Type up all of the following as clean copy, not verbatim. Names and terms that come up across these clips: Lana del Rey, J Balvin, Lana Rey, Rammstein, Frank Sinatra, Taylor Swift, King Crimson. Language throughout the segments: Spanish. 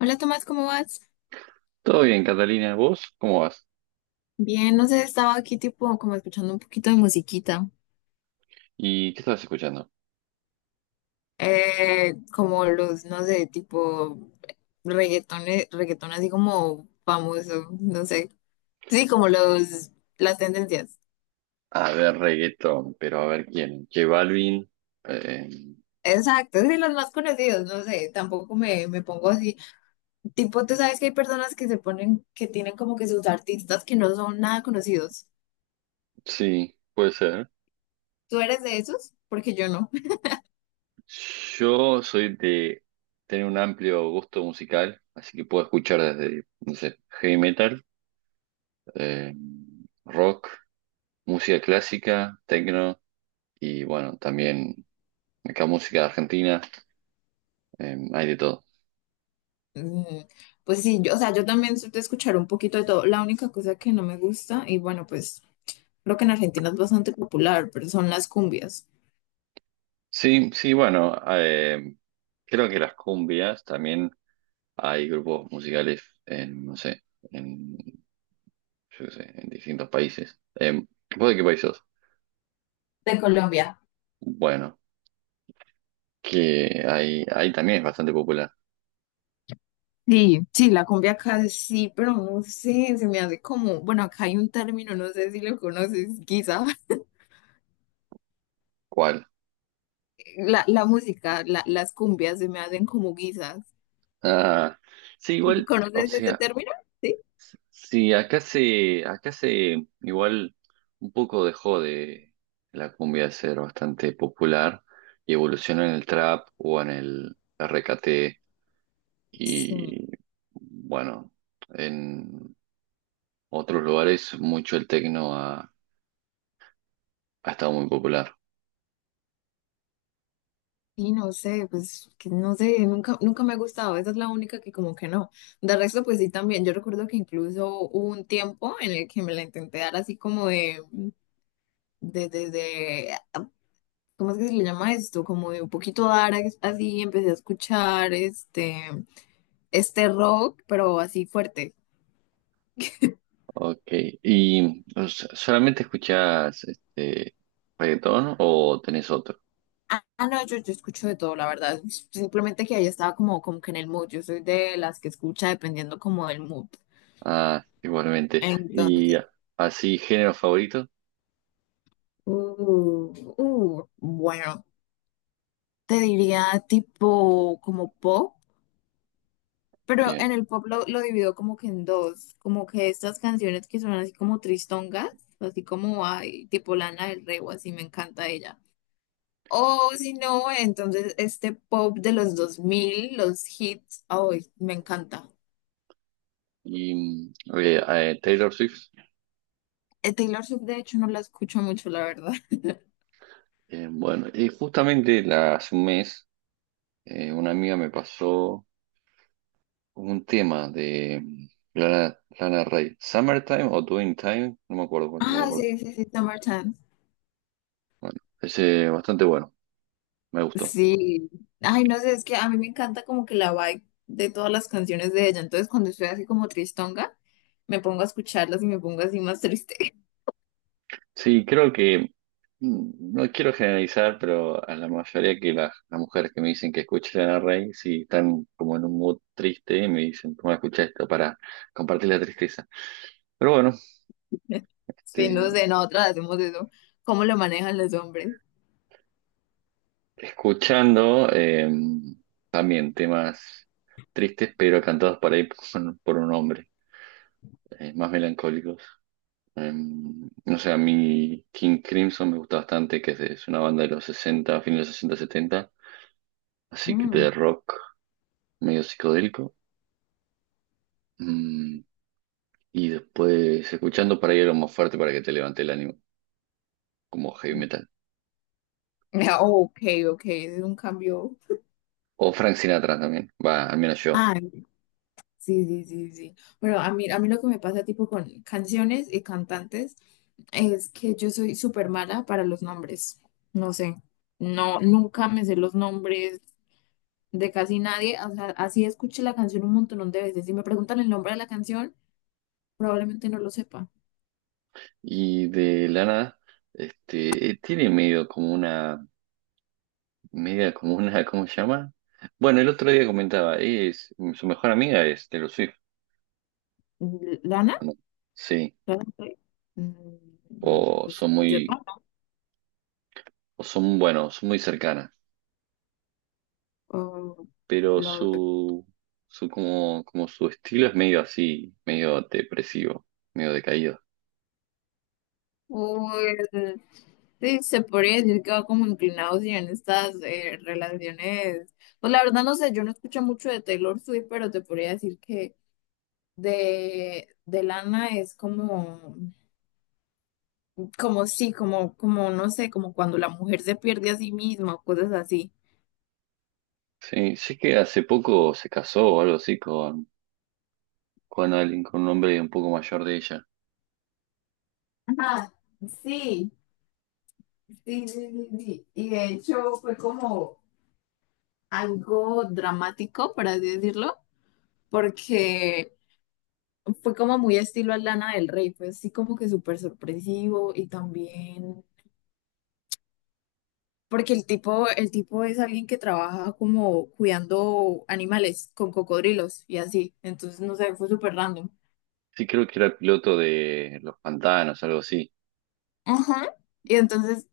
Hola Tomás, ¿cómo vas? Todo bien, Catalina, ¿vos cómo vas? Bien, no sé, estaba aquí tipo como escuchando un poquito de musiquita, ¿Y qué estabas escuchando? Como los, no sé, tipo reggaetón así como famoso, no sé, sí, como los, las tendencias. A ver, reggaetón, pero a ver quién. J Balvin. eh, Exacto, sí, los más conocidos, no sé, tampoco me pongo así. Tipo, tú sabes que hay personas que se ponen, que tienen como que sus artistas que no son nada conocidos. sí, puede ser. ¿Tú eres de esos? Porque yo no. Yo soy de tener un amplio gusto musical, así que puedo escuchar desde, no sé, heavy metal, eh, rock, música clásica, techno y bueno, también acá música argentina. Hay de todo. Mm, pues sí, yo, o sea, yo también soy de escuchar un poquito de todo. La única cosa que no me gusta, y bueno, pues creo que en Argentina es bastante popular, pero son las cumbias. Sí, sí, bueno, creo que las cumbias también. Hay grupos musicales en, no sé, en, yo qué sé, en distintos países. ¿Vos de qué país sos? De Colombia. Bueno, que ahí también es bastante popular. Sí, sí, la cumbia acá sí, pero no sé, se me hace como, bueno, acá hay un término, no sé si lo conoces, guisa. ¿Cuál? La música, las cumbias se me hacen como guisas. Ah, sí, igual, o ¿Conoces ese sea, término? Sí. sí, igual, un poco dejó de la cumbia de ser bastante popular y evolucionó en el trap o en el RKT Sí. y, bueno, en otros lugares mucho el tecno ha, ha estado muy popular. Y no sé, pues que no sé, nunca me ha gustado, esa es la única que como que no. De resto, pues sí también, yo recuerdo que incluso hubo un tiempo en el que me la intenté dar así como de, de, de, de, ah, ¿cómo es que se le llama esto? Como de un poquito dar así, empecé a escuchar este rock, pero así fuerte. Ok. ¿Y o sea, solamente escuchás este reggaetón o tenés otro? No, yo escucho de todo, la verdad. Simplemente que ahí estaba como, como que en el mood. Yo soy de las que escucha dependiendo como del mood. Ok. Ah, igualmente. ¿Y Entonces, así género favorito? Uh, bueno, te diría tipo como pop, pero Bien. en el pop lo divido como que en dos, como que estas canciones que son así como tristongas, así como ay, tipo Lana del Rey o así, me encanta ella. O si no, entonces este pop de los 2000, los hits, ay, me encanta. Y eh, Taylor Swift. Taylor Swift de hecho no la escucho mucho, la verdad. Bueno, y justamente hace un mes una amiga me pasó un tema de Lana Rey. ¿Summertime o Doing Time? No me acuerdo cuál de los Ah, dos. sí, sí, sí, Summertime. Bueno, ese bastante bueno. Me gustó. Sí, ay, no sé, es que a mí me encanta como que la vibe de todas las canciones de ella, entonces cuando estoy así como tristonga, me pongo a escucharlas y me pongo así más triste. Sí, creo que, no quiero generalizar, pero a la mayoría que las mujeres que me dicen que escuchen a Rey, si están como en un mood triste, me dicen, toma, escucha esto para compartir la tristeza. Pero bueno, Sí, este, no sé, nosotras hacemos eso, ¿cómo lo manejan los hombres? escuchando también temas tristes, pero cantados por ahí por un hombre, más melancólicos. No sé, a mí King Crimson me gusta bastante, que es, es una banda de los sesenta, fines de los 60 setenta, así que Mm. de rock medio psicodélico. Mm, y después escuchando por ahí algo más fuerte para que te levante el ánimo, como heavy metal. Ah, oh, ok, ok, ese es un cambio. O Frank Sinatra también, va, al menos yo. Ah, sí, sí, sí, sí. Pero a mí lo que me pasa tipo con canciones y cantantes es que yo soy súper mala para los nombres. No sé, no, nunca me sé los nombres, de casi nadie. O sea, así escuché la canción un montón de veces. Si me preguntan el nombre de la canción, probablemente no lo sepa. Y de la nada, tiene medio como una, media como una, ¿cómo se llama? Bueno, el otro día comentaba, es, su mejor amiga es Taylor Swift, ¿Lana? ¿o no? Sí, ¿Lana del Rey? Mm, o pues son que muy, sepa. o son, bueno, son muy cercanas, O, pues, pero lo- su como, como su estilo es medio así, medio depresivo, medio decaído. o el- Sí, se podría decir que va como inclinado sí, en estas relaciones. Pues la verdad no sé, yo no escucho mucho de Taylor Swift, pero te podría decir que de Lana es como, como sí, como, como no sé, como cuando la mujer se pierde a sí misma o cosas así. Sí, sé que hace poco se casó o algo así con alguien, con un hombre un poco mayor de ella. Ah, sí, sí, sí, sí, sí. Y de hecho fue como algo dramático, por así decirlo, porque fue como muy estilo Lana del Rey, fue así como que súper sorpresivo y también porque el tipo es alguien que trabaja como cuidando animales con cocodrilos y así, entonces no sé, fue súper random. Sí, creo que era piloto de Los Pantanos, algo así. Ajá. Y entonces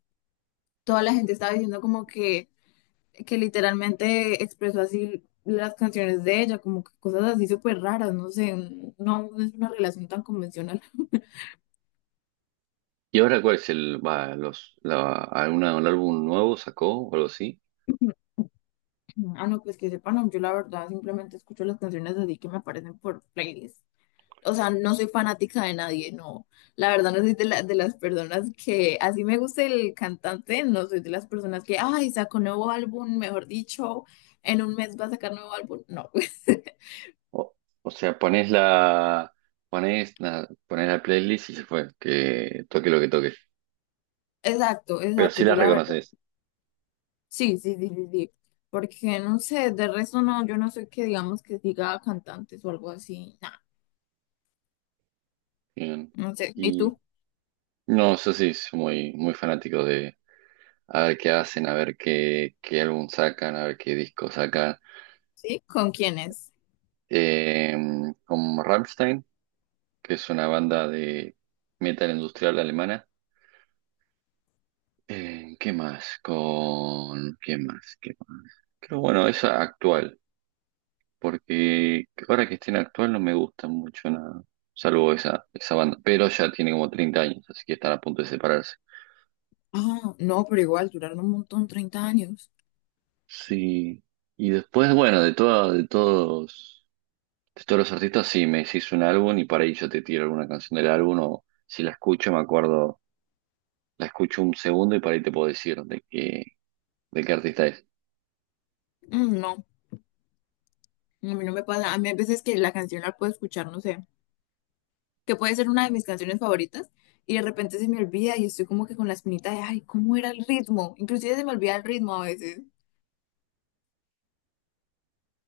toda la gente estaba diciendo como que literalmente expresó así las canciones de ella, como que cosas así súper raras, no sé, no es una relación tan convencional. ¿Y ahora cuál es el, va, los, la, alguna, un álbum nuevo sacó o algo así? Ah, no, pues que sepan, no, yo la verdad simplemente escucho las canciones así que me aparecen por playlist. O sea, no soy fanática de nadie, no. La verdad no soy de, de las personas que, así me gusta el cantante, no soy de las personas que, ay, sacó nuevo álbum, mejor dicho, en un mes va a sacar nuevo álbum. No. O, o sea, pones la, pones la playlist y se fue, que toque lo que toque. Exacto, Pero exacto. sí Yo las la reconoces. sí, sí, sí, sí, sí. Porque no sé, de resto no, yo no soy que digamos que diga cantantes o algo así. Nah, Bien. no sé. ¿Y Y tú? no, yo sí soy muy, muy fanático de a ver qué hacen, a ver qué, qué álbum sacan, a ver qué disco sacan. ¿Sí? ¿Con quiénes? Eh, Como Rammstein, que es una banda de metal industrial alemana. ¿Qué más? Con... ¿Qué más? ¿Qué más? Pero bueno, esa actual, porque ahora que esté en actual no me gusta mucho nada, salvo esa, esa banda, pero ya tiene como 30 años, así que están a punto de separarse. Ah, no, pero igual duraron un montón, 30 años. Sí, y después, bueno, de todo, de todos los artistas, sí, me decís un álbum y para ahí yo te tiro alguna canción del álbum, o si la escucho, me acuerdo, la escucho un segundo y para ahí te puedo decir de qué artista es. Mm, no, a mí no me pasa. A mí hay veces que la canción la puedo escuchar, no sé, que puede ser una de mis canciones favoritas y de repente se me olvida y estoy como que con la espinita de, ay, ¿cómo era el ritmo? Inclusive se me olvida el ritmo a veces,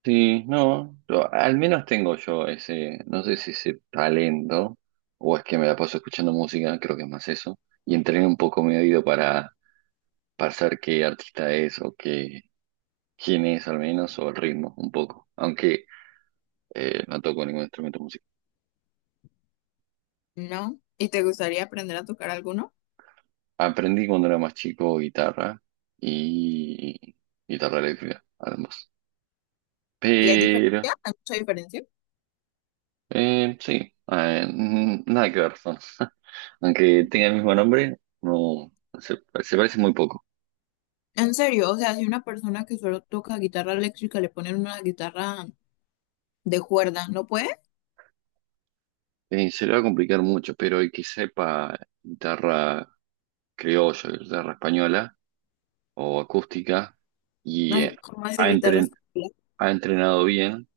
Sí, no, al menos tengo yo ese, no sé si ese talento, o es que me la paso escuchando música, creo que es más eso, y entrené un poco mi oído para saber qué artista es o qué, quién es al menos, o el ritmo un poco, aunque no toco ningún instrumento musical. ¿no? ¿Y te gustaría aprender a tocar alguno? Aprendí cuando era más chico guitarra y guitarra eléctrica, además. ¿Y hay Pero diferencia? ¿Hay mucha diferencia? Sí, nada que ver son. Aunque tenga el mismo nombre, no se, se parece muy poco. En serio, o sea, si una persona que solo toca guitarra eléctrica le ponen una guitarra de cuerda, ¿no puede? Se le va a complicar mucho, pero el que sepa guitarra criolla, guitarra española o acústica y Ay, ¿cómo así ha, guitarra entren- española? ha entrenado bien,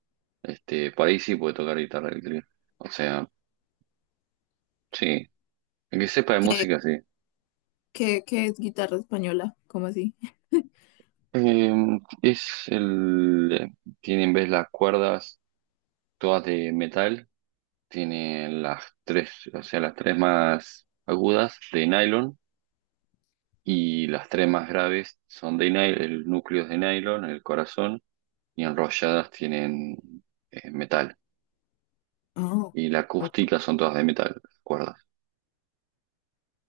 para ahí sí puede tocar guitarra eléctrica. O sea, sí, el que sepa de música, sí. ¿Qué, qué es guitarra española? ¿Cómo así? Eh, es el, tiene en vez las cuerdas todas de metal. Tiene las tres, o sea, las tres más agudas de nylon y las tres más graves son de nylon, el núcleo es de nylon, el corazón, y enrolladas tienen metal. Oh, Y la oh, acústica son todas de metal, las cuerdas.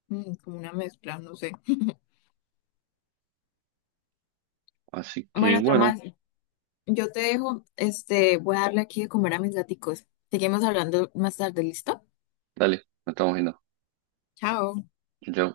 mm, como una mezcla, no sé. Así que Bueno, bueno, Tomás, yo te dejo, este, voy a darle aquí de comer a mis gaticos. Seguimos hablando más tarde, ¿listo? dale, nos estamos viendo. Chao. Chau, chau.